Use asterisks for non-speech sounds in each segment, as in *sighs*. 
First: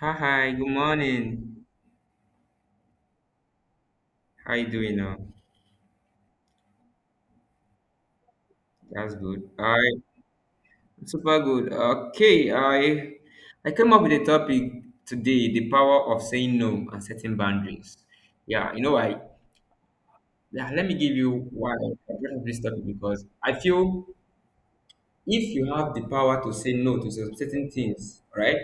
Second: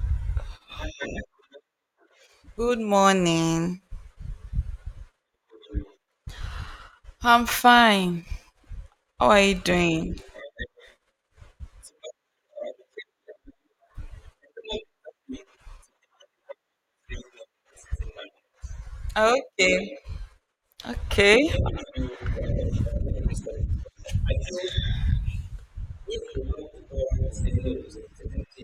Hi, hi, good morning. Good morning. How you doing now? I'm fine. That's How are good. you All right, doing? super good. Okay, I came up with a topic today, the power of saying no and setting boundaries. Yeah, you know why? Okay. Yeah, let me give Okay. you why I brought up this topic because I feel if you have the power to say no to some certain things, right?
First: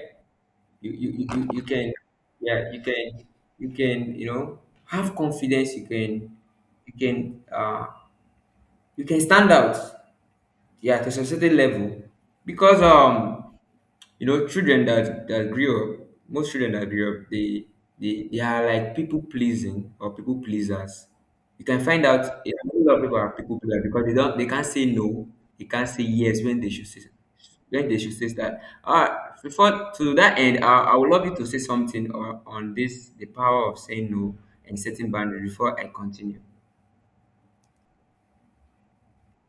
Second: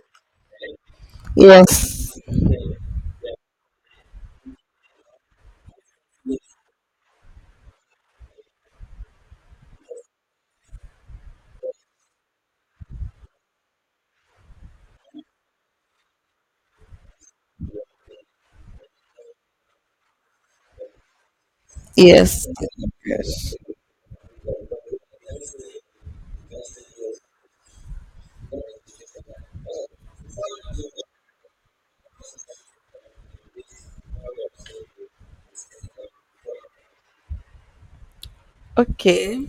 You can, yeah, you can have confidence, you can uh you can stand out, yeah, to some certain level, because children that grew up, most children that grew up, they are like people pleasing or people pleasers. You can find out, Yes. yeah, a lot of people are Yes. people pleasers because they can't say no. They can't say yes when they should say that, before, to that end, I would love you to say something, or on this, the power of saying no and setting boundaries, before I continue. Okay.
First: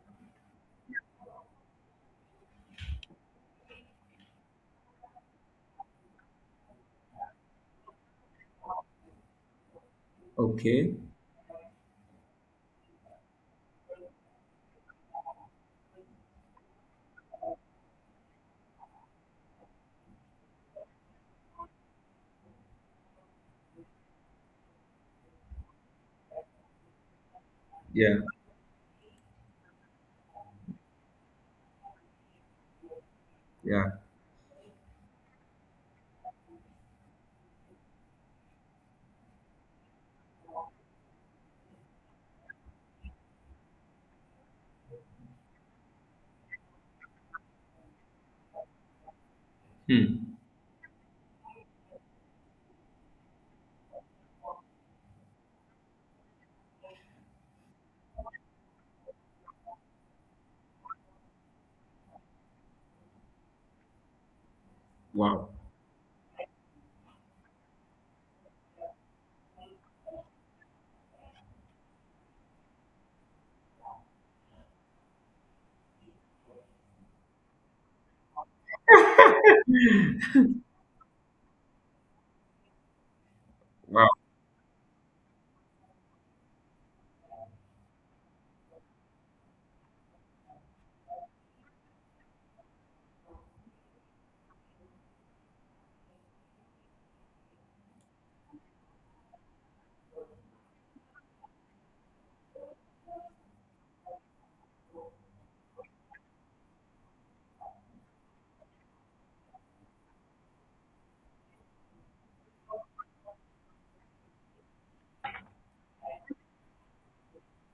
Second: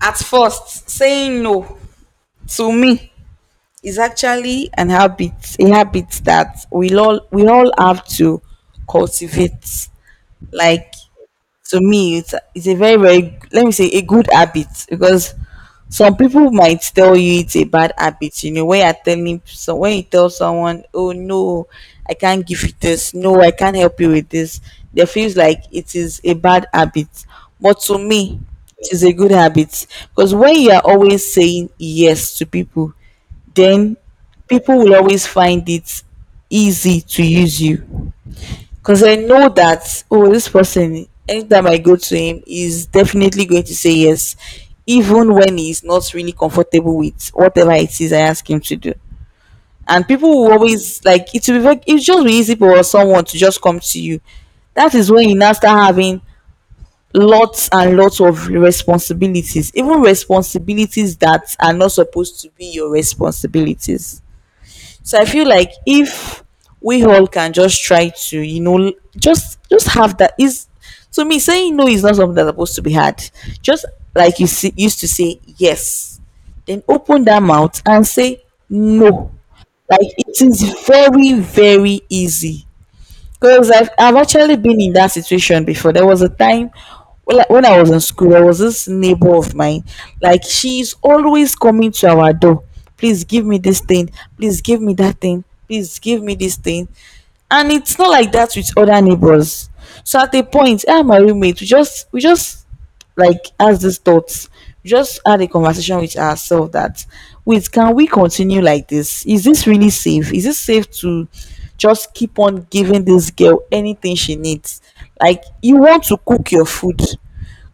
At first, saying no to me is actually an habit, a habit that we all have to cultivate. Okay. Like, to me it's a very very, let me say, a good habit, because some people might tell you it's a bad habit. When you're telling So when you tell someone, oh, no, I can't give you this, no, I can't help you with this, they feels like it is a bad habit. But to Yeah, me it is a good habit, because when you are always saying yes to people, yeah. then people will always find it easy to use you, because I know that, oh, this person, anytime I go to him, is definitely going to say yes, even when he's not really comfortable with whatever it is I ask him to do. And people Hmm. will always, like, it will be very, it's just be easy for someone to just come to you. That is when you now start having lots and lots of responsibilities, even responsibilities that are not supposed to be your responsibilities. So I Wow, feel like, if we all can just try to, just have that is, to me saying no is not something that's supposed to be hard. Just like, you see, used to say yes, then open that mouth and say no. Like, it is very very easy, because I've, wow. I've actually been in that situation before. There was a time when I was in school, there was this neighbor of mine. Like, she's always coming to our door. Please give me this thing. Please give me that thing. Please give me this thing. And it's not like that with other neighbors. So at a point, I and my roommate, we just like has these thoughts, just had a conversation with ourselves that, wait, can we continue like this? Is this really safe? Is it safe to just keep on giving this girl anything she needs? Like, you want to cook your food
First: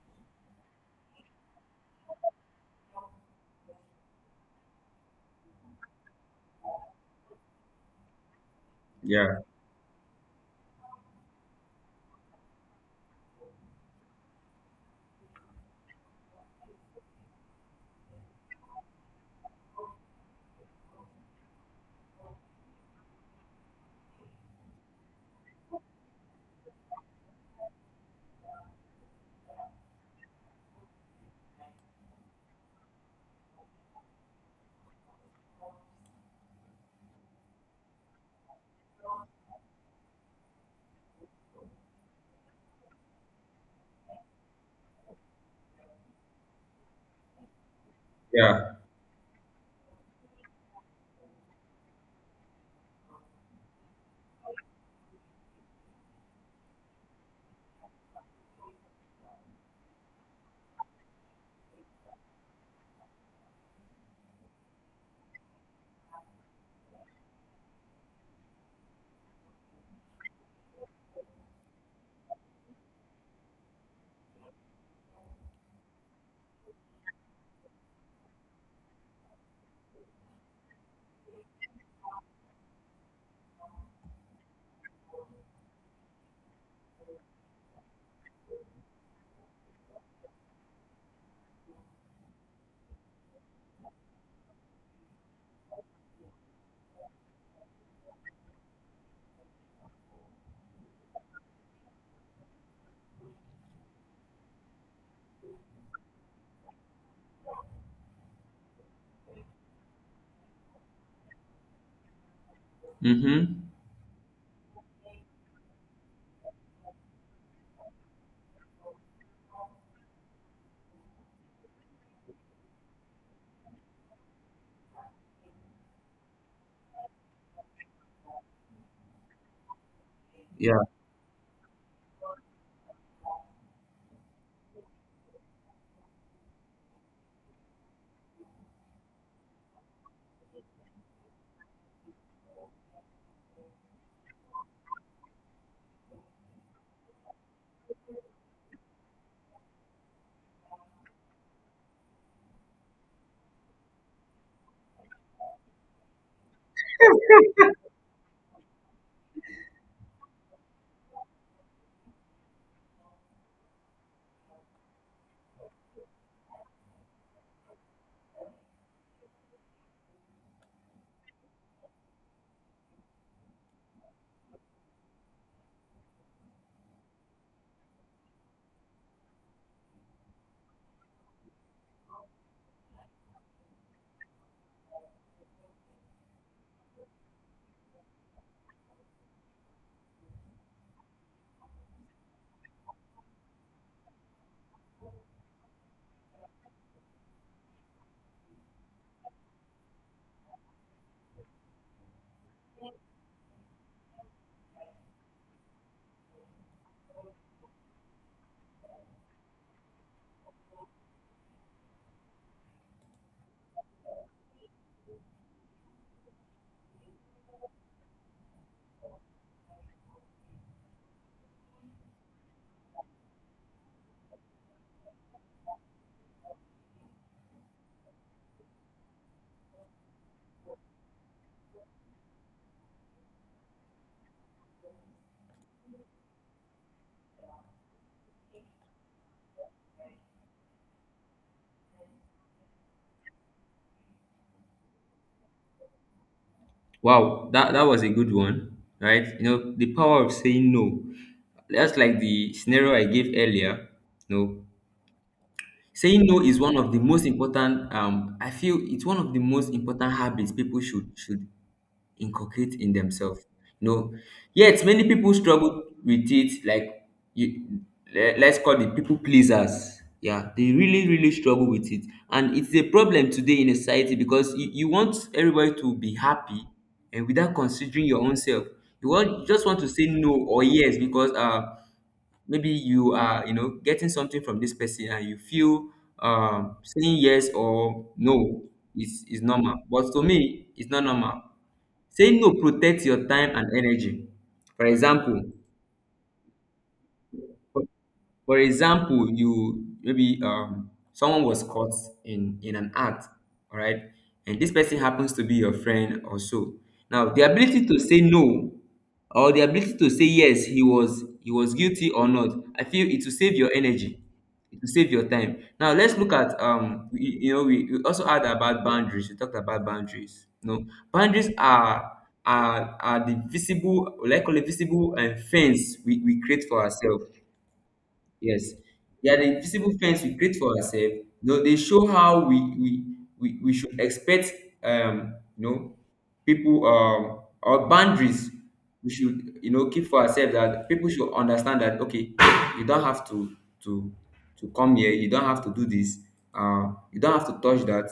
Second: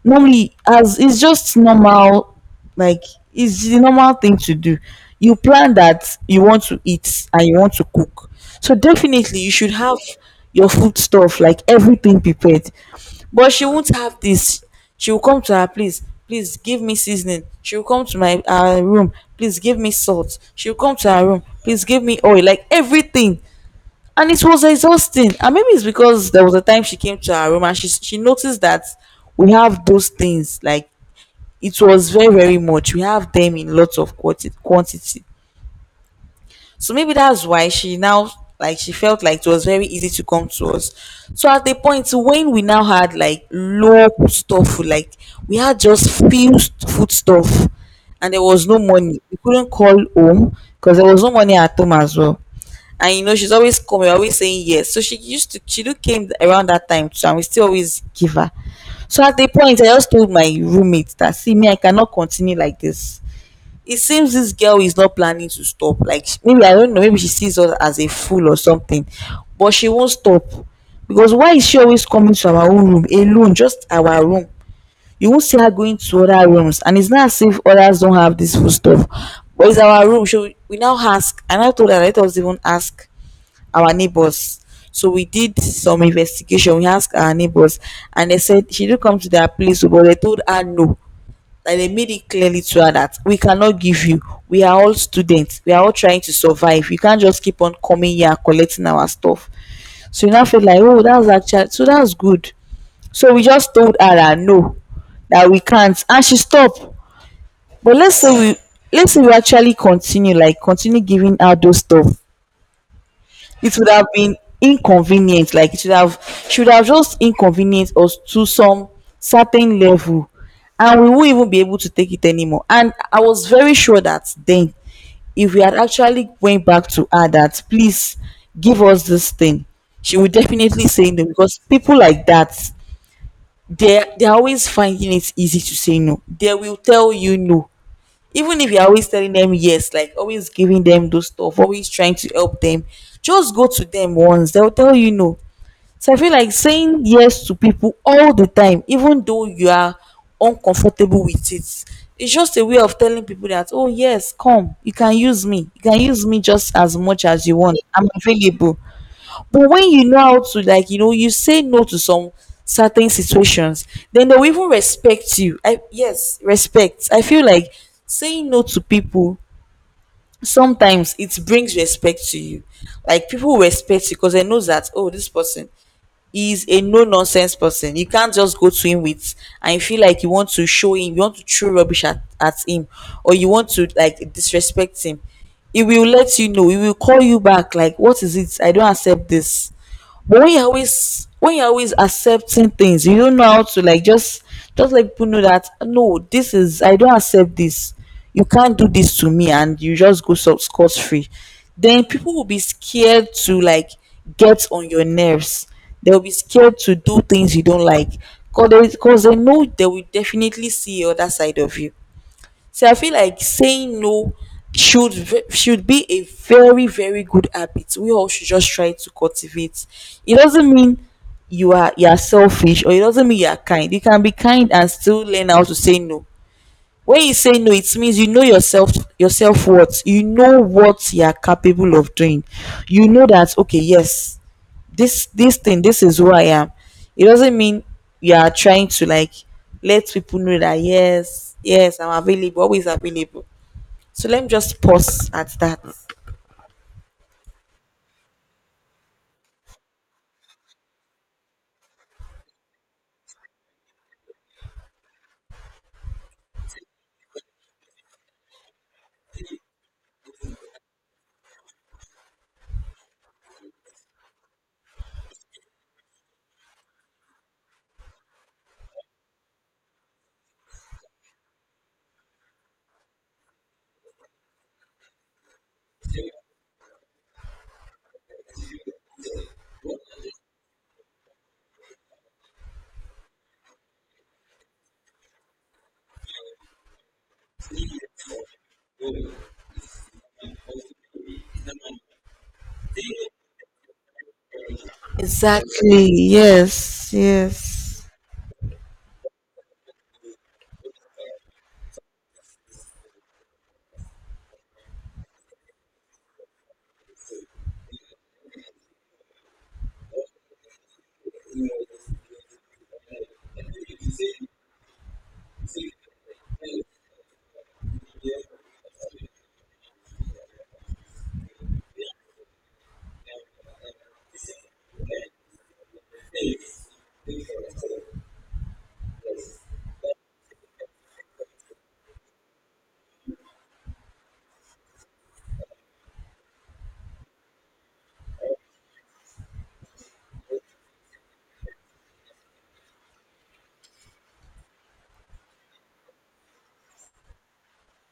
normally, as it's just normal, like it's the normal thing to do. You plan that you want to eat and you want to cook, so Yeah. definitely you should have your food stuff, like everything prepared. But she won't have this. She will come to her place, please give me seasoning. She will come to my room, please give me salt. She will come to her room, please give me oil, like everything. And it was exhausting. And maybe it's because there was a time she came to our room and she noticed that we have those things. Like, it was very very much, we have them in lots of quantity. So maybe that's why she now, like, she felt like it was very easy to come to us. So at the point when we now had like low stuff, like we had just few food stuff, and there was Yeah. no money, we couldn't call home, because there was no money at home as well. And she's always coming, always saying yes, so she used to, she do came around that time too, and we still always give her. So at the point, I just told my roommate that, see me, I cannot continue like this. It seems this girl is not planning to stop, like maybe I don't know, maybe she sees us as a fool or something, but she won't stop. Because, why is she always coming to our own room alone, just our room? You won't see her going to other rooms, and it's not as if others don't have this food stuff, but it's our room. So we now ask, and I told her that, let us even ask our neighbors. So we did some investigation. We asked our neighbors, and they said she did come to their place, but they told her no. Like, they made it clearly to her that, we cannot give you, we are all students, we are all trying to survive, you can't just keep on coming here and collecting our stuff. So you now feel like, oh, that's actually so, that's good. So we just told her that no, that we can't, and she stopped. But let's say we actually continue, like, continue giving her those stuff. Mm-hmm. It would have been inconvenient, like it should have just inconvenienced us to some certain level, and we won't even be able to take it anymore. And I was very sure that then, if we had actually went back to her that, please give us this thing, she would Yeah. definitely say no, because people like that, they're always finding it easy to say no. They will tell you no, even if you're always telling them yes, like always giving them those stuff, always trying to help them, just go to them once, they'll tell you no. So I feel like saying yes to people all the time, even though you are uncomfortable with it, it's just a way of telling people that, oh, yes, come, you can use me. You can use me just as much as you want. I'm available. But when you know how to, like, you say no to some certain situations, then they will even respect you. I, yes, respect. I feel like saying no to people sometimes, it brings respect to you. Like, people respect you because they know that, oh, this person is a no nonsense person. You can't just go to him with, and you feel like you want to show him, you want to throw rubbish at him, or you want to, like, disrespect him. He will let you know. He will call you back like, what is it? I don't accept this. But when you're always accepting things, you don't know how to, like, just let people know that, no, this is, I don't accept this, you can't do this to me, and you just go sub scot free. Then people will be scared to, like, get on your nerves. They'll be scared to do things you don't like, cause they know they will definitely see the other side of you. So I feel like saying no should be a very very good habit we all should just try to cultivate. It doesn't mean you are selfish, or it doesn't mean you are kind. You can be kind and still learn how to say no. When you say no, it means you know yourself what you know what you are capable of doing. You know that, okay, yes, this is who I am. It doesn't mean you are trying to, like, let people know that, yes, yes, I'm available, always available. So let me just pause at that. Wow. That was a good one, right? The power of saying no. That's like the scenario I gave earlier. No, saying no is one of the most important. I feel it's one of the most important habits people should inculcate in themselves. You know, Yet many people struggle with it. Like, you, let's call it people pleasers. Yeah, they really, really struggle with it, and it's a problem today in a society because you want everybody to be happy, and without considering your own self, you just want to say no or yes, because maybe you are getting something from this person and you feel saying yes or no is normal, but to me it's not normal. Saying no protects your time and energy. for example Exactly. Yes. Yes. For example, you maybe someone was caught in an act, all right, and this person happens to be your friend or so. Now, the ability to say no or the ability to say yes, he was guilty or not. I feel it will save your energy, it will save your time. Now, let's look at, we also had about boundaries. We talked about boundaries. No, boundaries are, the visible, like call it visible and fence we create for ourselves. Yes, they are the invisible fence we create for ourselves. They show how we should expect, um you know people, our boundaries, we should you know keep for ourselves, that people should understand that, okay, you don't have to to come here, you don't have to do this, you don't have to touch that,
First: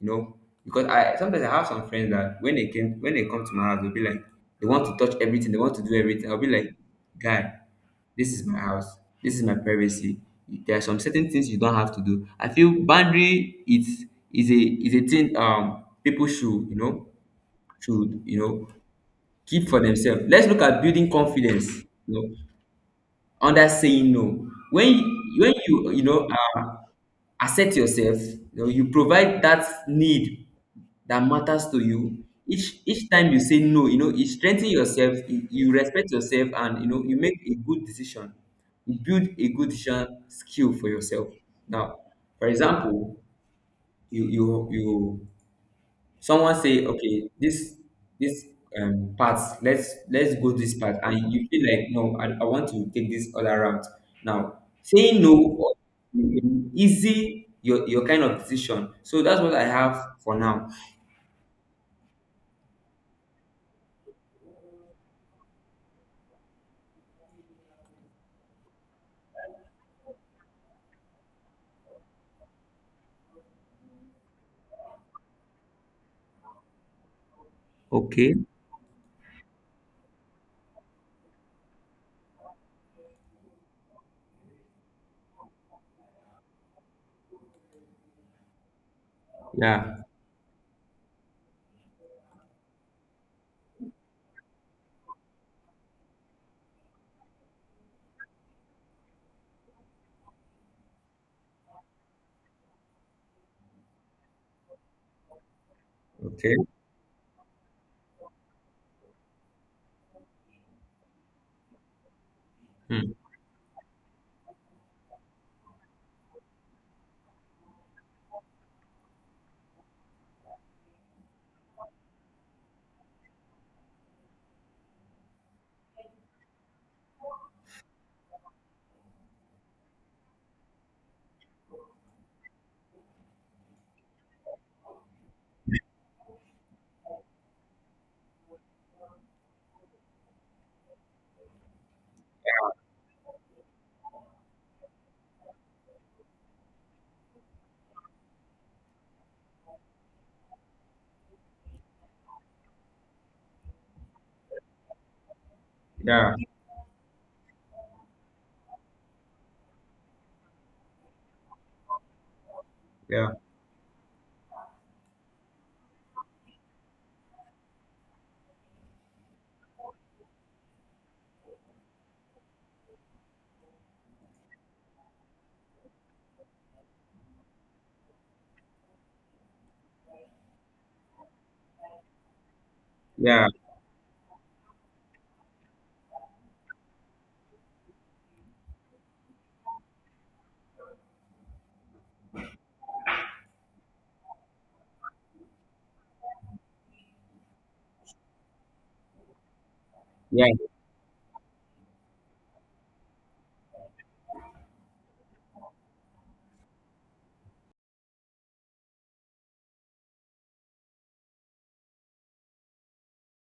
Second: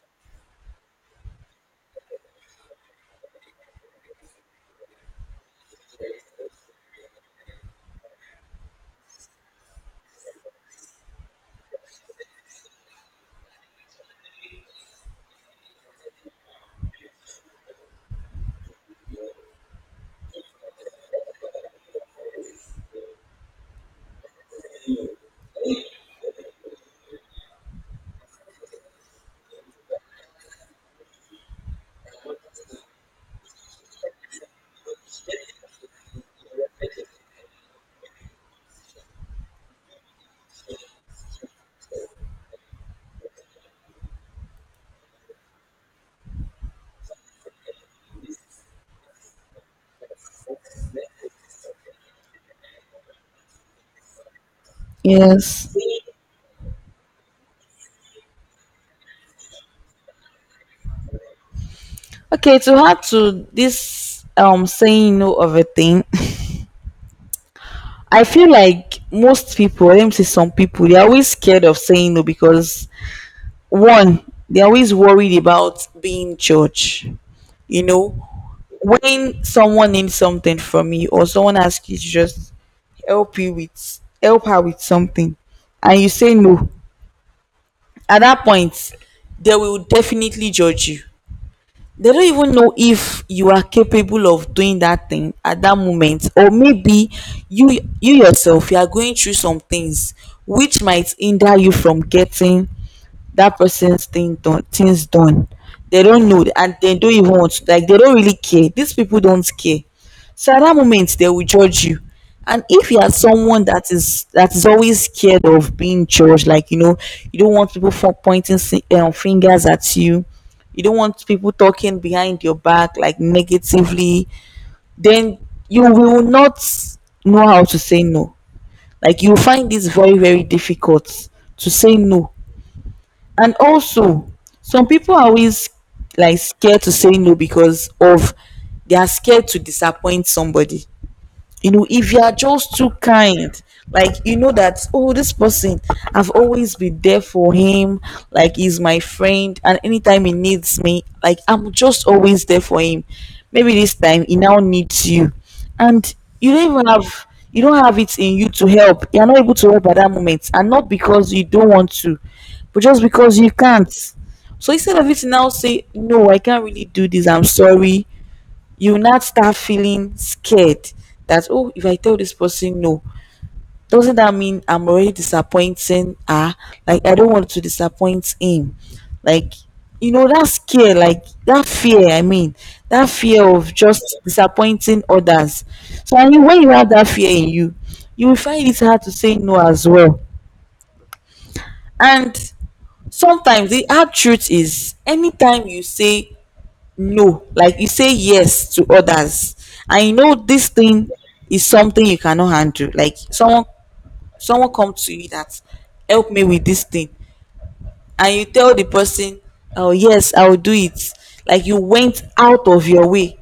you know because I sometimes I have some friends that, when they come to my house, they'll be like they want to touch everything, they want to do everything. I'll be like, guy, this is my house, this is my privacy, there are some certain things you don't have to do. I feel boundary is a thing, people you know should you know keep for themselves. Let's look at building confidence. Under saying no, when you, you know accept yourself, you provide that need that matters to you. Each time you say no, you strengthen yourself, you respect yourself, and you make a good decision. You build a good decision skill for yourself. Now, for example, you someone say, okay, this part, let's go this part, and you feel like, no, I want to take this other route. Now, saying no, Yes. or easy your kind of decision, so that's what I have for now. Okay. To add to this, saying no of a thing. *laughs* I feel like most people, let me say, some people, they're always scared of saying no, because, one, they're always worried about being judged. You know, Okay. when someone needs something from you, or someone asks you to just help her with something, and you say no, at that point they will Yeah. definitely judge you. They don't even know if you are capable of doing that thing at that moment, or maybe you yourself you are going through some things which might hinder you from getting that person's things done. They don't know, Okay. and they don't even want to, like, they don't really care, these people don't care. So at that moment they will judge you. And if you are Hmm. someone that is always scared of being judged, like, you don't want people for pointing fingers at you. You don't want people talking behind your back, like, negatively. Then you will not know how to say no, like, you find this very very difficult to say no. And also, some people are always, like, scared to say no because of, they are scared to disappoint somebody. If you are just too kind, like, you know that, oh, this person, I've always been there for him, like, he's my friend, and anytime he needs me, like, I'm just always there for him. Maybe this time he now needs you, and Yeah. You don't have it in you to help, you're not able to help at that moment, and not because you don't want to, but just Yeah. because you can't. So instead of it now, say no, I can't really do this, I'm sorry. You not start feeling scared that, oh, if I tell this person no, doesn't that mean I'm already disappointing her? Like, I don't want to disappoint him. Like, you know that scare Like that fear, that fear Yeah. of just disappointing others. When you have that fear in you, you will find it hard to say no as well. And sometimes the hard truth is anytime you say no, like you say yes to others, and you know Yeah. this thing is something you cannot handle. Like someone come to you that, help me with this thing, and you tell the person, oh yes, I will do it. Like you went out of your way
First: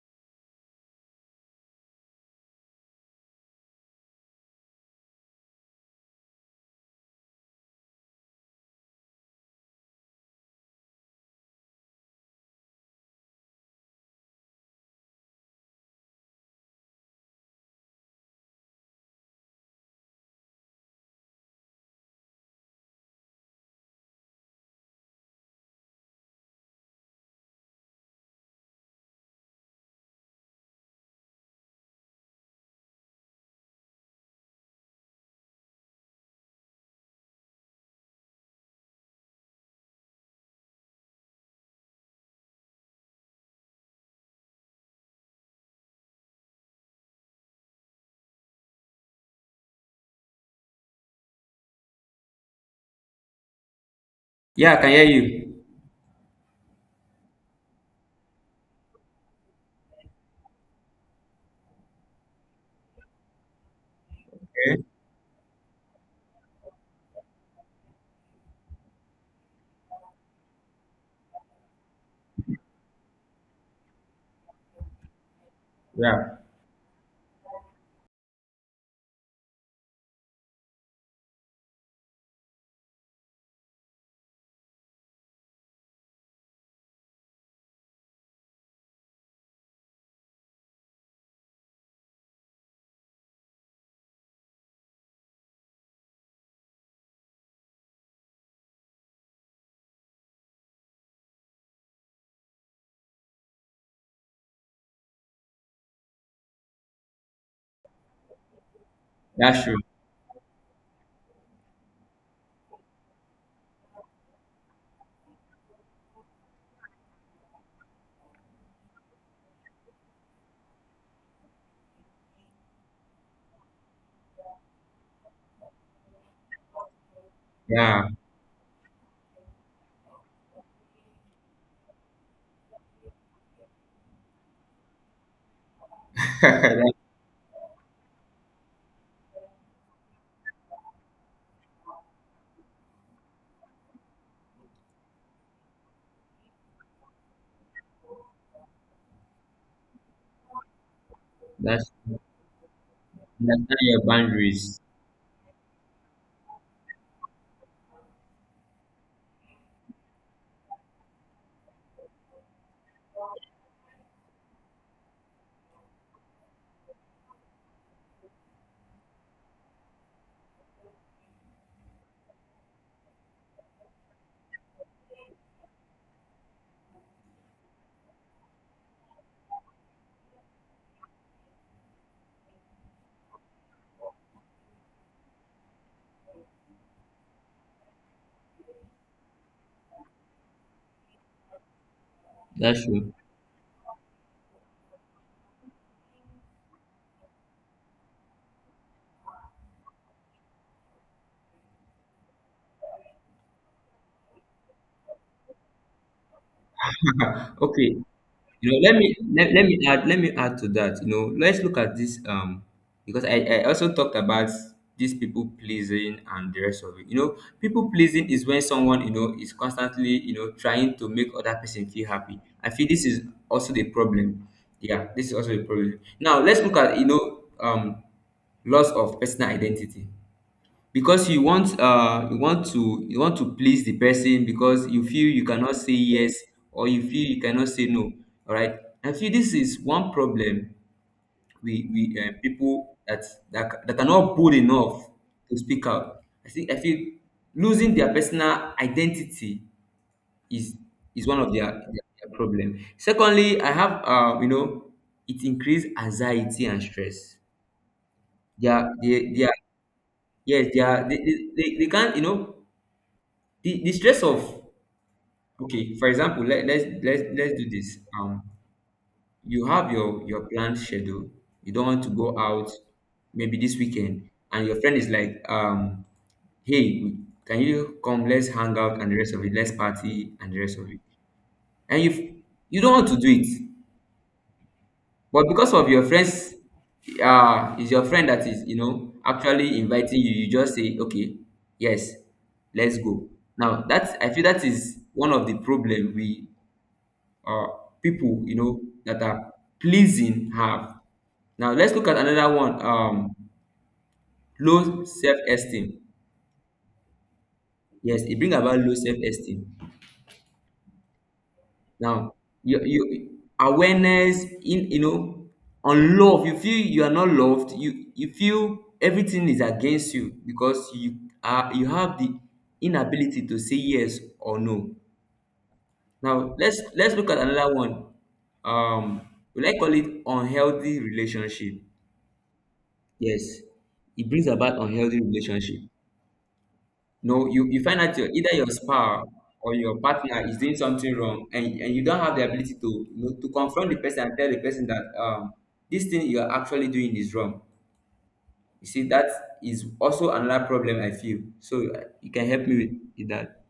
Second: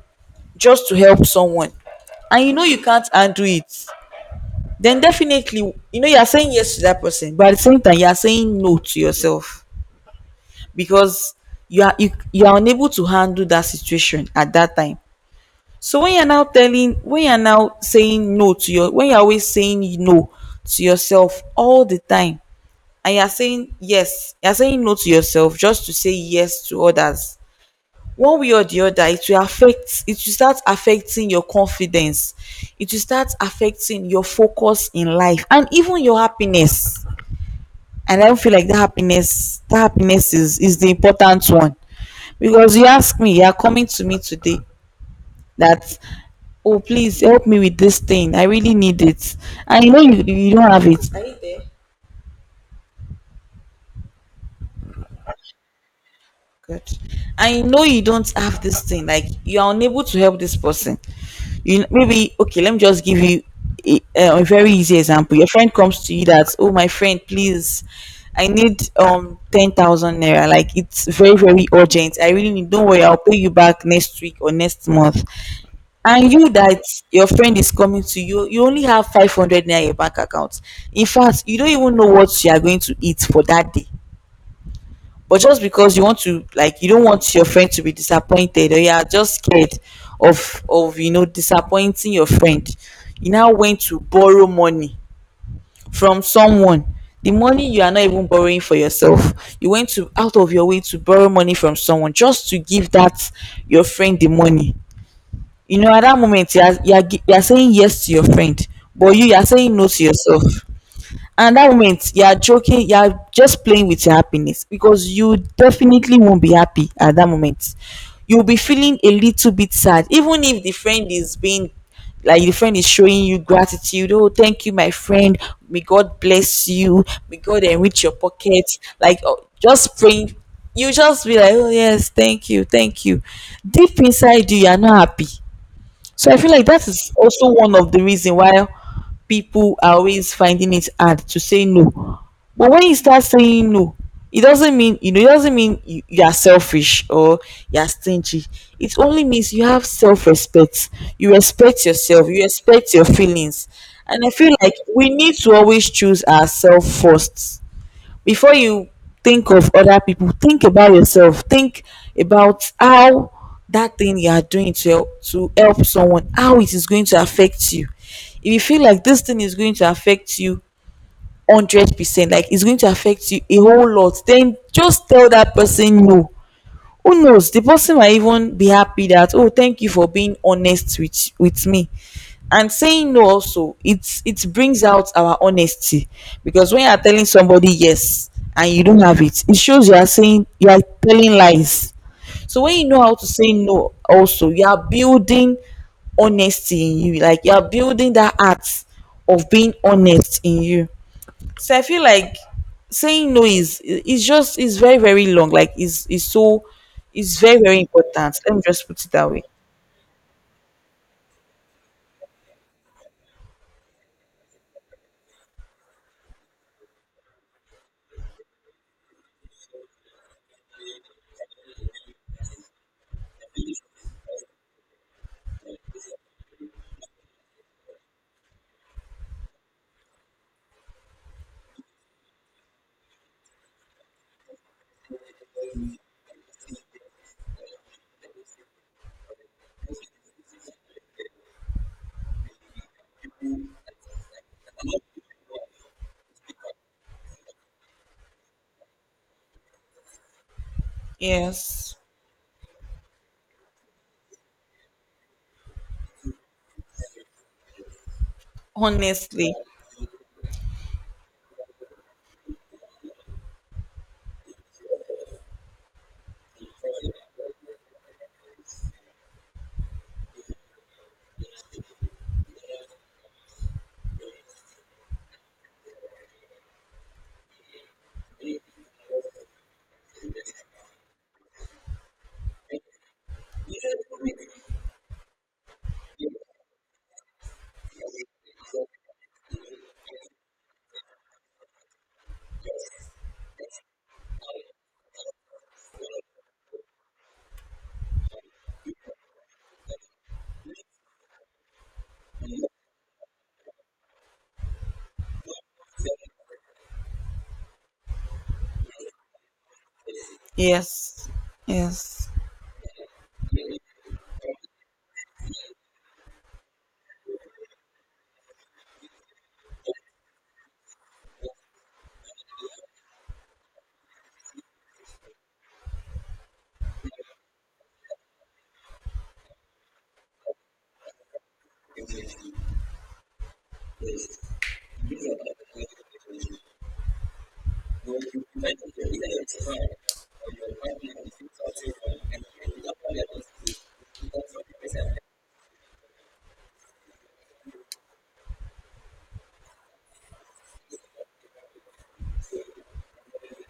just to help someone, and you know you can't handle it. Then definitely, you know you are saying yes to that person, but at the same time you are saying no to yourself, because you are unable to handle that situation at that time. So when you're now telling, when you're now saying no to your, when you're always saying no to yourself all the time, and you're saying yes, you're saying no to yourself just to say yes to others. One way or the other, it will affect, it will start affecting your confidence. It will start affecting your focus in life and even your happiness. And I don't feel like that happiness is the important one. Because you ask me, you are coming to me today that, oh please, help me with this thing, I really need it. And you know you don't have it. Are you there? Yeah. I can hear you. Good. I know you don't have this thing, like you are unable to help this person. Maybe okay, let me just give you a, a very Okay. easy example. Your friend comes to you that, oh my friend please, I need 10,000 naira, like it's very very urgent, I really need. Don't worry, I'll pay you back next week or next month. And Yeah. you that your friend is coming to you, you only have 500 naira in your bank account. In fact, you don't even know what you are going to eat for that day. But just because you want to, like you don't want your friend to be disappointed, or you are just scared of you know disappointing your friend, you now went to borrow money from someone. The money you are not even borrowing for yourself, you went to out of your way to borrow money from someone just to give that your friend the money. You know at that moment you are you are saying yes to your friend, but you are That's saying true. no to yourself. And that moment you are joking, you are just playing with your happiness, because you definitely won't be happy at that moment. You'll be feeling a little bit sad even if the friend is being, like the friend is showing you gratitude, oh thank you my friend, may God bless you, may God enrich Yeah. your pocket, like oh, just praying. You just be like, oh yes thank you, thank you. Deep inside you, you are not happy. So I *laughs* feel like that that's is also one of the reason why people are always finding it hard to say no. But when you start saying no, it doesn't mean you know it doesn't mean you are selfish or you are stingy. It only means you have self-respect. You respect that's yourself. You respect your feelings. Understand your And I feel like boundaries. we need to always choose ourselves first before you think of other people, think about yourself, think about how that thing you are doing to help someone, how it is going to affect you. If you feel like this thing is going to affect you 100%, like it's going to affect you a whole lot, then just tell that person no. Who knows, the person might even be happy that, oh thank you for being honest with me. And saying no also, it's it brings out our honesty, because when you are telling somebody yes and you don't have it, it shows you are saying, you are telling lies. So when That's you know true. how to say no, also you are building honesty in you, like you are building that art of being honest in you. So I feel like saying no is, it's just it's very very long. Like it's so it's very very Okay. important. Let me just Let put it me that way. let, let me add to that. Let's look at this, because I also talked about these people pleasing and the rest of it. People pleasing is when someone you know is constantly trying to make other person feel happy. I feel this is also the problem. Yeah, this is also a problem. Now let's look at, loss of personal identity, because you want to please the person, because you feel you cannot say yes or you feel you cannot say no. All right, I feel this is one problem, we people that are not bold enough to speak out. I think, I feel losing their personal identity is is one of their, Yes, their, their problem. Secondly, I have, it increase anxiety and stress. they are they, they honestly. are yes, they can't, the stress of, okay, for example, let's do this. You have your planned schedule, you don't want to go out maybe this weekend, and your friend is like, hey, can you come, let's hang out and the rest of it, let's party and the rest of it. And you don't want to do it, but because of your friends, is your friend that is, actually inviting you, you just say, okay, yes, let's go. Now that, I feel, that is one of the problem, we uh, people that are pleasing have. Now let's look at another one. Low self-esteem. Yes, it brings about low self-esteem. Yes, yes. Now you awareness in, unloved. You feel you are not loved. You feel everything is against you because you have the inability to say yes or no. Now let's look at another one. Um, will I call it unhealthy relationship? Yes, it brings about unhealthy relationship. No, you find out your either your spouse or your partner is doing something wrong, and you don't have the ability to, to confront the person and tell the person that, this thing you are actually doing is wrong. You see, that is also another problem, I feel. So, you can help me with that.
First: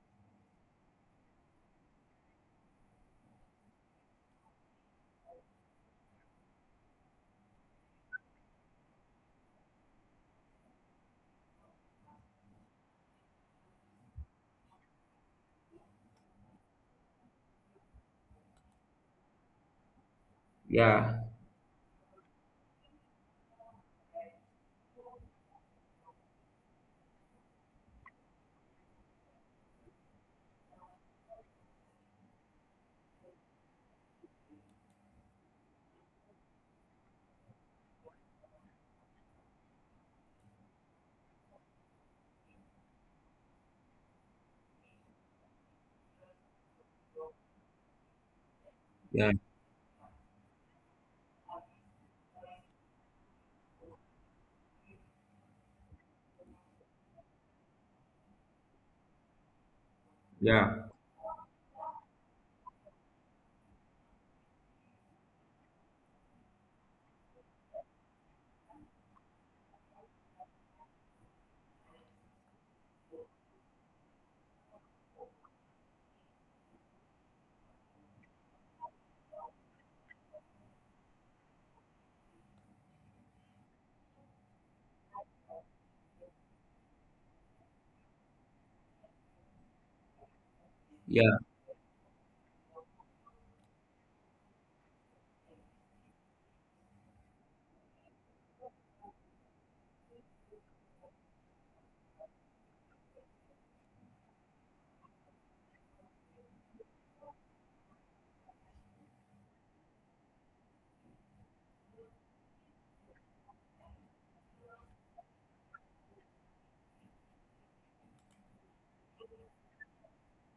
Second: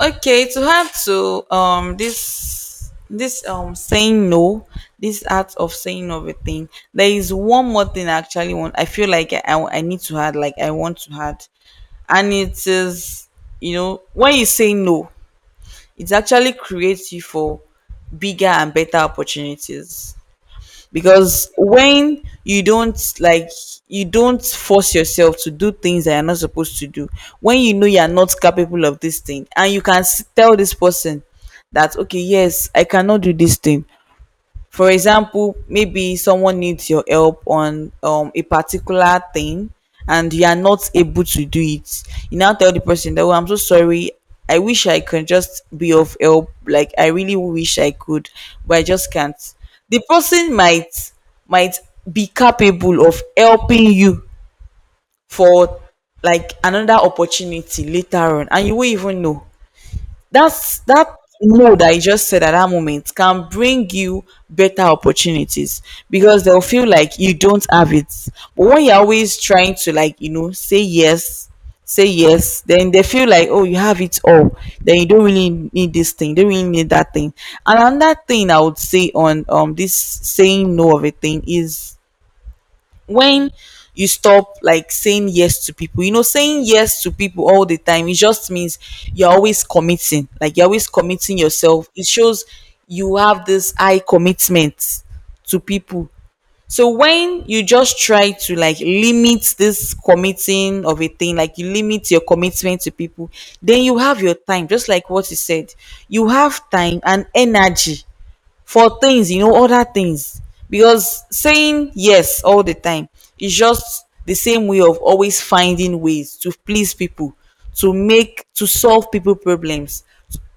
Okay, to have to this saying no, this art of saying no of a thing. There is one more thing I actually want. I feel like I need to add. Like I want to add, and it is, you know when you say no, it actually creates you for bigger and better opportunities. Yeah, Because when you don't, like you don't force yourself to do things that you're not supposed to do, when you know you're not capable of this thing, and you can tell this person that, okay yes, I cannot do this thing. For example, maybe someone needs your help on a particular thing and you are not able to do it. You now tell the person that, oh, I'm so sorry. I wish I could just be of help. Like, I really wish I could, but I just yeah, can't. The person might might be capable of helping you for like another opportunity later on, and you won't even know that's yeah, that no that you just said at that moment can bring you better opportunities. Because they'll feel like you don't have it, but when you're always trying to, like you know, say yes, then they feel like, oh you have it all, then you don't really need this thing, you don't really need that thing. And another thing I would say on this saying no of a thing is, when you stop like saying yes to people, you know, saying yes to people all the time, it just means you're always committing like you're always yeah, committing yourself, it shows you have this high commitment to people. So when you just try to like limit this committing of a thing, like you limit your commitment to people, then you have your time, just like what you said, you have time and energy for things, you know, other things. Because saying yes all the time is just the same way of always finding ways to please people, to make, to solve people problems,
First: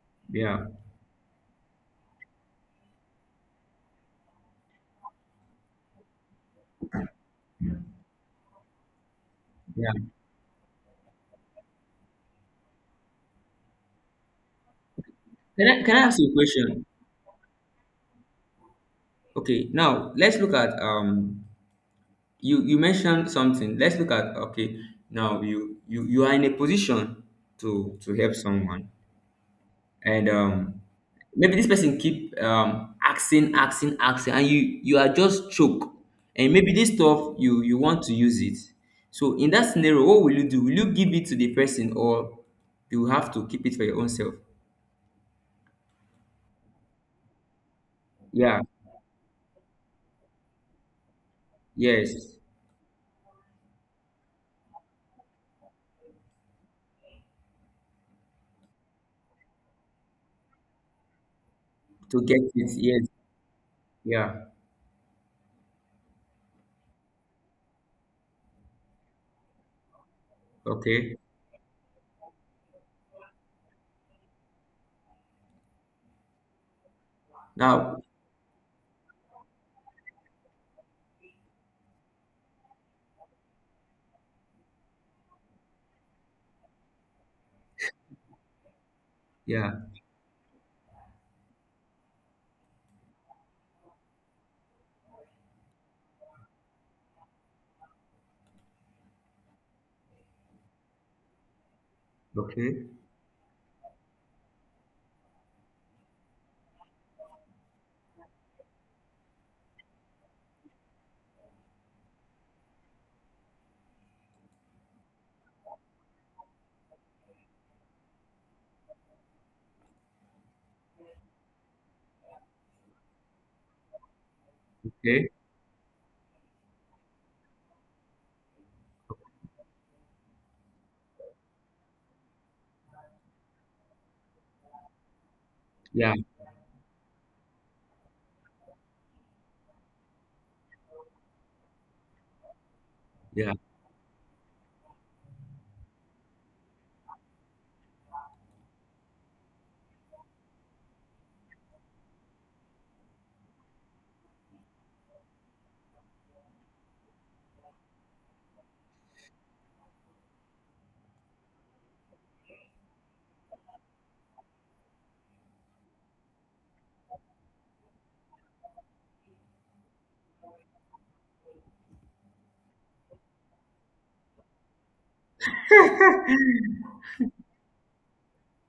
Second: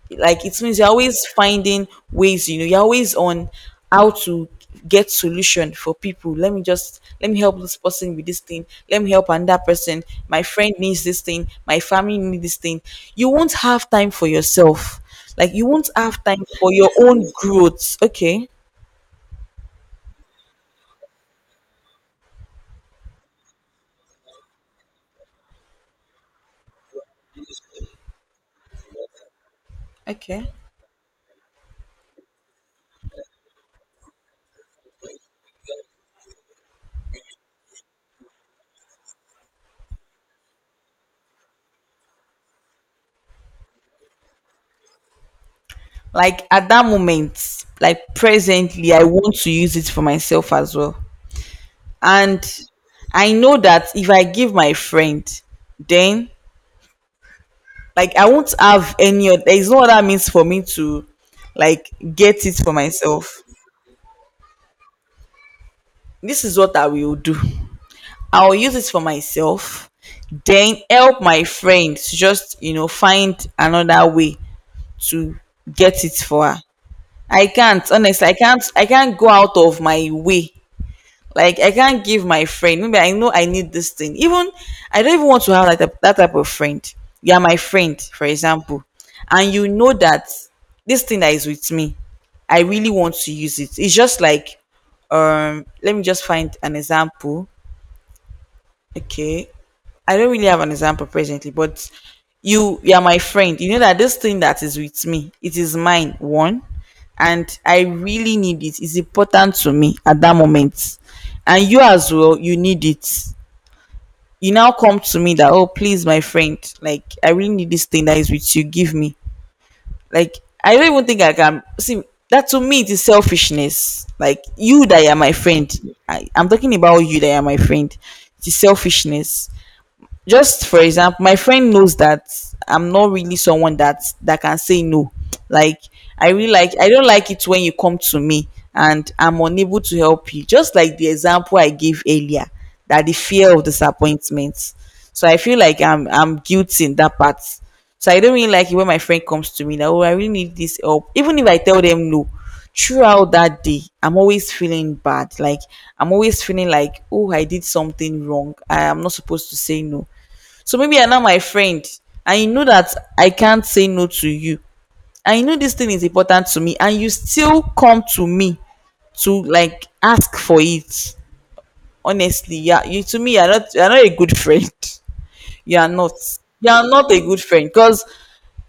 like it yeah, means you're always finding ways, you know, you're always on how to get solution for people. Let me just, let me help this person with this thing, let me help another yeah. person, my friend needs this thing, my family needs this thing. You won't have time for yourself, like you Can I won't can I ask have you a time for question? your own growth. Okay. Okay, now let's look at, you mentioned something, let's look at, okay, now you are in a position to help someone, and, Okay, maybe this person keep, asking, asking, asking, and you are just choke, and maybe this stuff you want to use it. So in that scenario, what will you do, will you give it to the person, or you have to keep it for your own self? like at that moment, like Yeah. presently I want to use it for myself as well. Yes, And I know that if I give my friend, then like I won't have any there is no other means for me to like to get get it it. for Yes. myself. Yeah. This is what I will do. I'll use it for myself, then Okay. help my friends just, you know, find another way to get it for her. I can't, Now. honestly I can't go out of my way. Like I can't give my friend. Maybe I know I need this thing. Even I don't even want to have like that type of friend. You are my friend, for example, and you Yeah. know that this thing that is with me, I really want to use it. It's just like, let me just find an example. Okay, I don't really have an example presently, but you Okay. you are my friend. You know that this thing that is with me, it is mine, one, and I really need it. It's important to me at that moment. And you as well, you need it. You now come to me that, oh please, my friend, like I really need this thing that is with you. Give me. Like I don't even think I can see that, to me it is selfishness. Like you that are Okay. my friend. I'm talking about you that are my friend. It is selfishness. Just for example, my friend knows that I'm not really someone that can say no. Like Yeah, I really like I don't like it when you come to me and I'm unable to help you. Just like the example I gave earlier, that the yeah. fear of disappointment. So I feel like I'm guilty in that part. So I don't really like it when my friend comes to me that, oh I really need this help. Even if I tell them no, throughout that day I'm always feeling bad. Like I'm always feeling like, oh I did something wrong. I am not supposed to say no. So maybe you're now my friend, and you know that I can't say no to you, and you know this thing is important to me, and you still come to me to ask for it. Honestly, yeah, you to me, you're not a good friend. *laughs* You are not, you are not a good friend, because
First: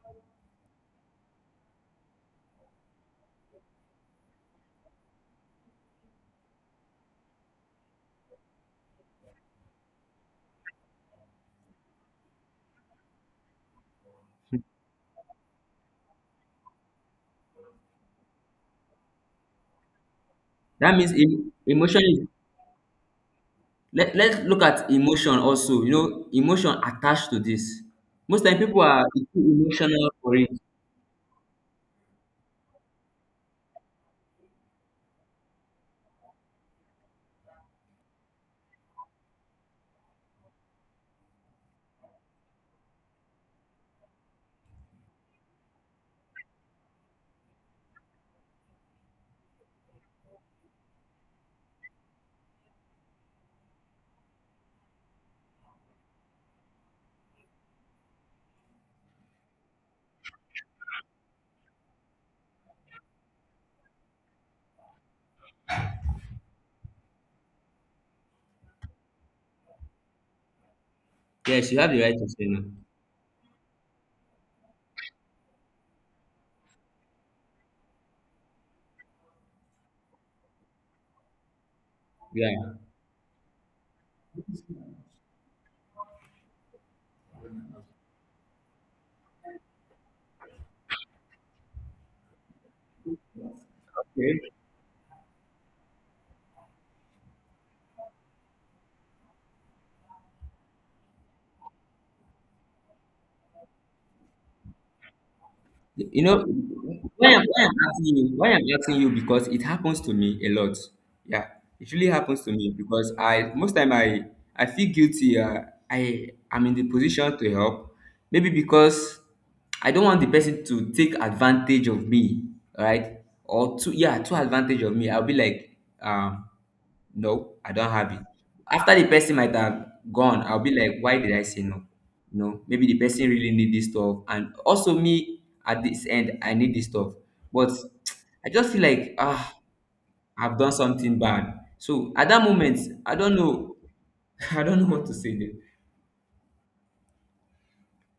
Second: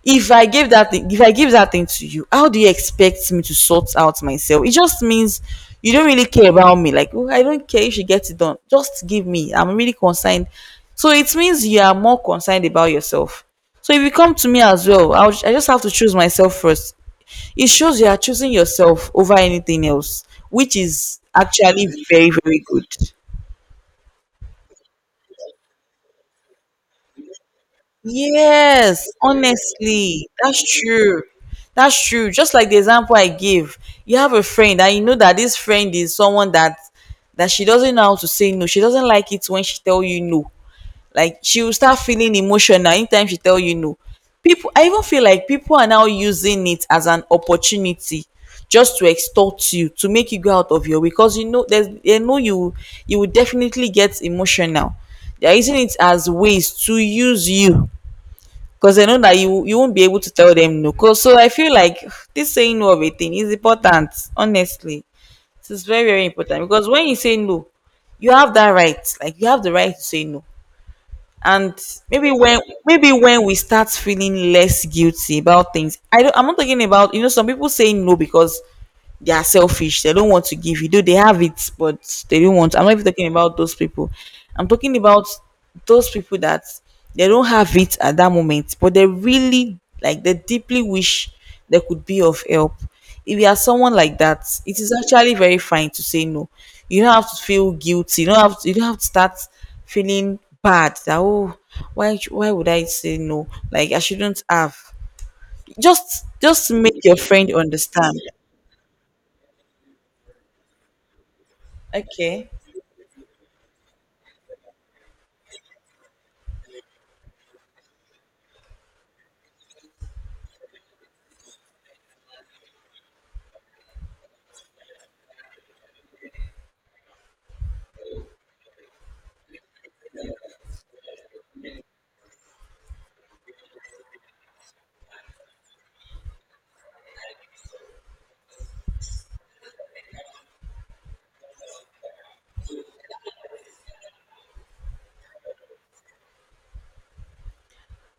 if I give that thing if I give that thing to you, how do you expect me to sort out myself? It just means you don't really care about me. Like, "Oh, I don't care if she gets it done, just give me, I'm really concerned." So it means you are more concerned about yourself. So if you come to me as well, I just have to choose myself first. It shows you are choosing yourself over anything else, which That means, is actually emotion is, very very good. let's look at emotion also, emotion attached to this. Most time people are Yes, too emotional honestly, for it. that's true. That's true. Just like the example I give, you have a friend and you know that this friend is someone that she doesn't know how to say no. She doesn't like it when she tell you no. Like, she will start feeling emotional anytime she tell you no. People, I even feel like people are now using it as an opportunity just to extort you, to make you go out of your way, because you know there's they know you, you will definitely get emotional. They are using it as ways to use you, because they know that you won't be able to tell them no. So I feel like *sighs* this saying no of a thing is important. Honestly, it is very very important, because when you say no, you have that right. Like, you have the right to say no. Yes, And you have the right to maybe say when no. maybe when we start feeling less guilty about things, I'm not talking about, you know, some people saying no because they are selfish. They don't want to give you. Though they have it, but they Yeah. don't want. I'm not even talking about those people. I'm talking about those people that they don't have it at that moment, but they really like they deeply wish they could be of help. If you are someone like Okay. that, it is actually very fine to say no. You don't have to feel guilty. You don't have to start feeling bad that, oh, why would I say no? Like, I shouldn't have. You Just know, just make your why I'm, friend why I'm asking understand. you, why I'm asking you because it happens to me a lot. Yeah, it really happens Okay. to me because I most time I feel guilty. I am in the position to help, maybe because I don't want the person to take advantage of me, right? Or to yeah, to advantage of me. I'll be like, no, I don't have it. After the person might have gone, I'll be like, why did I say no? No, maybe the person really need this stuff, and also me at this end, I need this stuff. But *tsk* I just feel like, I've done something bad. So at that moment, I don't know, *laughs* I don't know what to say. Then.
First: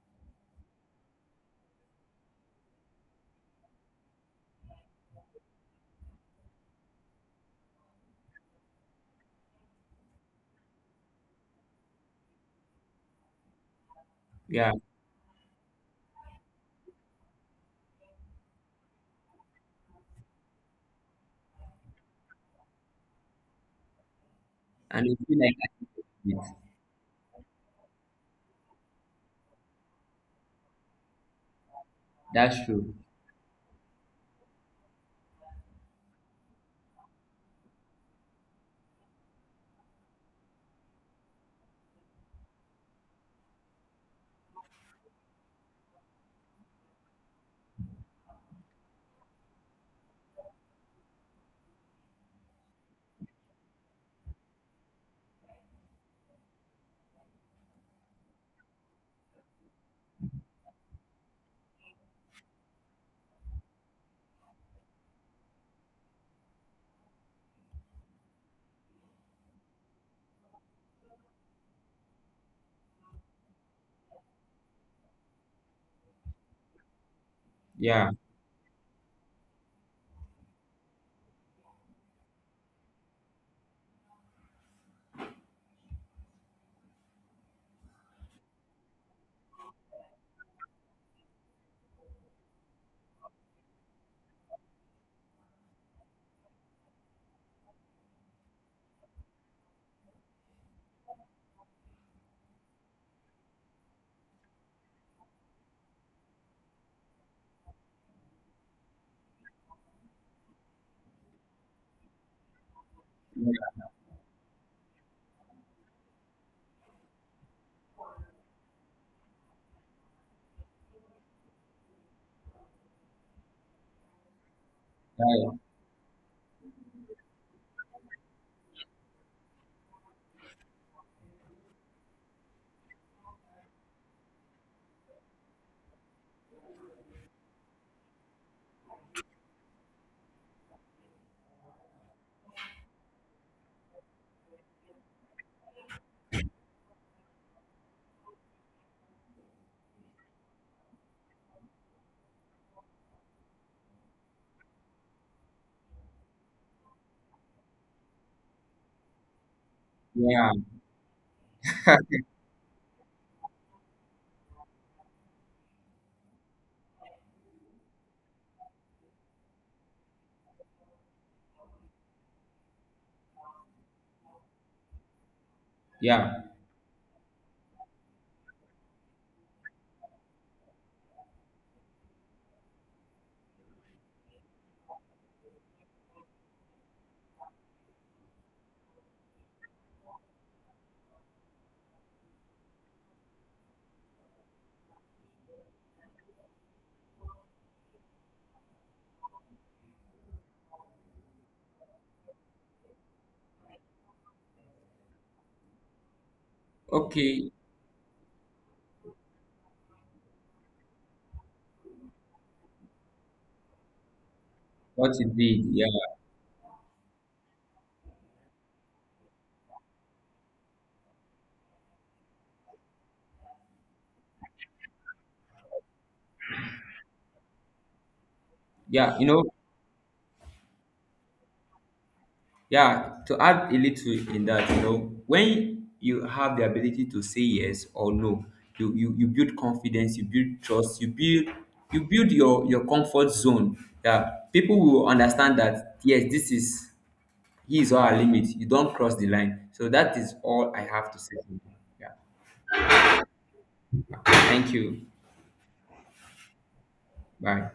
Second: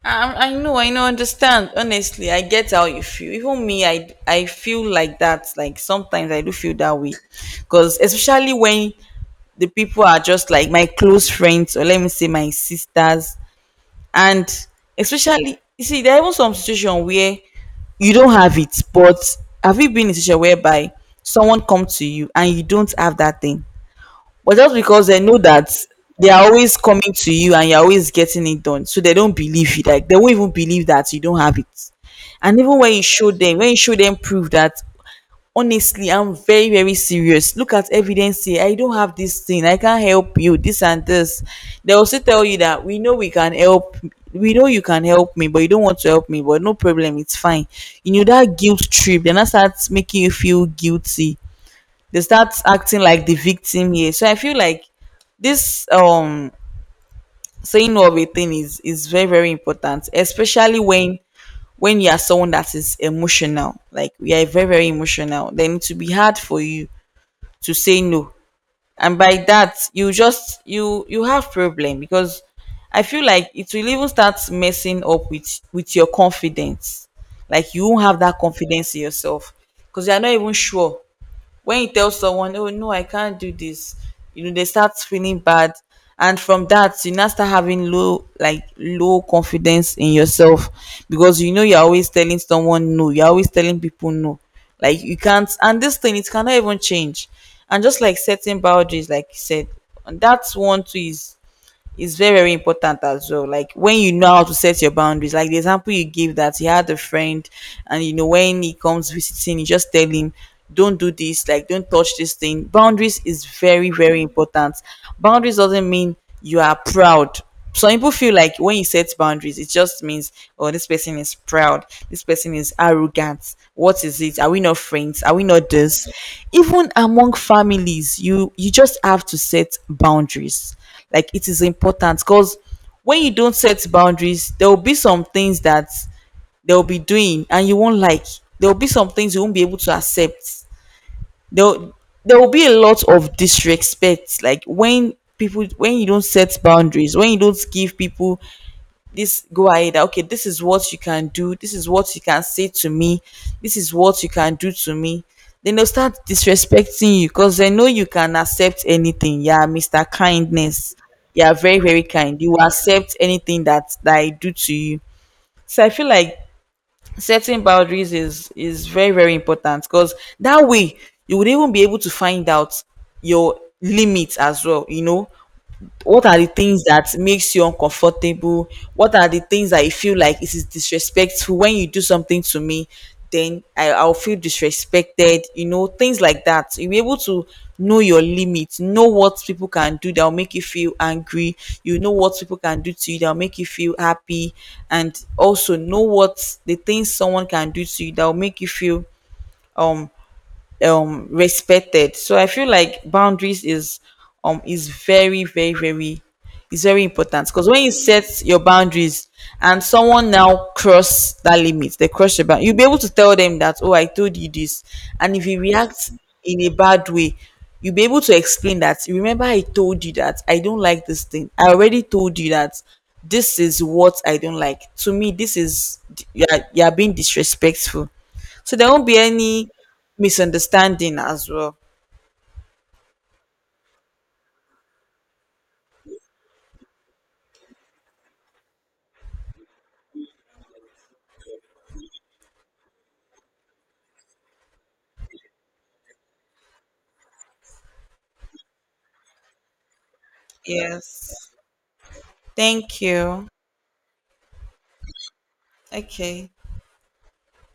I know, understand. Honestly, I get how you feel. Even me, I feel like that. Like, sometimes I do feel that way, because especially when the people are just like my close friends, or let me say my sisters, and Yeah, especially you see, there are even some situation where you don't have it, but have you been in a situation whereby someone come to you and you don't have that thing? But just and because I they know feel like I that they did it. are always coming to you and you're always getting it done, so they don't believe you. Like, they won't even believe that you don't have it. That's And even true. when you show them, when you show them proof that honestly, I'm very, very serious. Look at evidence here. I don't have this thing. I can't help you. This and this. They also tell you that we know we can help. We know you can help me, but you don't want to help me. But no problem, it's fine. You know that guilt trip. Then that starts making you feel guilty. They start acting like the victim here. So I feel like this saying no of a thing is very very important, especially when you are someone that is emotional. Like, you are very very emotional, then it will be hard for you to say no, and by that you just you have problem, because I feel like it will even start messing up with your confidence. Like, you won't Yeah, have that confidence in yourself, because you are not even sure when you tell someone, oh no, I can't do this, you know they start feeling bad, and from that you now start having low, like low confidence in yourself, because you know you're always telling someone no, you're always telling people no, like you can't, and this thing it cannot even change. And just like setting boundaries, like you said, and that's one too, is it's very very important as well. Like, when you know how to set your boundaries, like the example you give that you had a friend and you know when he comes visiting, you just tell him, don't do this, like, don't touch this thing. Boundaries is very very important. Boundaries doesn't mean you are proud. Some people feel like when you set boundaries, it just means, oh, this person is proud, this person is arrogant, what is it, are we not friends, are we yeah, not this. Even among families, you just have to set boundaries. Like, it is important, because when you don't set boundaries, there will be some things that they'll be doing and you won't like. There will be some things you won't be able to accept. There there will be a lot of disrespect. Like, when people, when you don't set boundaries, when you don't give people this go ahead, okay, this is what you can do, this is what you can say to me, this is what you can do to me, then they'll start disrespecting you, because they know you can accept anything. Yeah, Mr. yeah, Kindness, you are very very kind, you will accept anything that I do to you. So I feel like setting boundaries is very very important, because that way you would even be able to find out your limits as well, you know, what are yeah. the things that makes you uncomfortable, what are the things that you feel like it is disrespectful, when you do something to me, then I'll feel disrespected, you know, things like that. You'll be able to know your limits, know what people can do that'll make you feel angry, you know what people can do to you that'll make you feel happy, and also know what the things someone can do to you that'll make you feel um respected. So I feel like boundaries is very very very is very important, Okay, because when you set your boundaries and someone now cross that limit, they cross your bound, you'll be able to tell them that, oh, I told you this. what you And if you did? react Yeah, in a bad way, you'll be able to explain that, remember I told you that I don't like this thing, I already told you that this is what I don't like, to me this is you're, you're being disrespectful. So there won't yeah. be any misunderstanding as well. Yeah, to add a little in that, when you have the ability to say yes or no, you build confidence, you build trust, you build your comfort zone. Yeah, people will understand that, yes, this is his or her limit. You don't cross the line. So that is all I have to Yes. say to you. Yeah. Thank you. Thank you. Okay. Bye.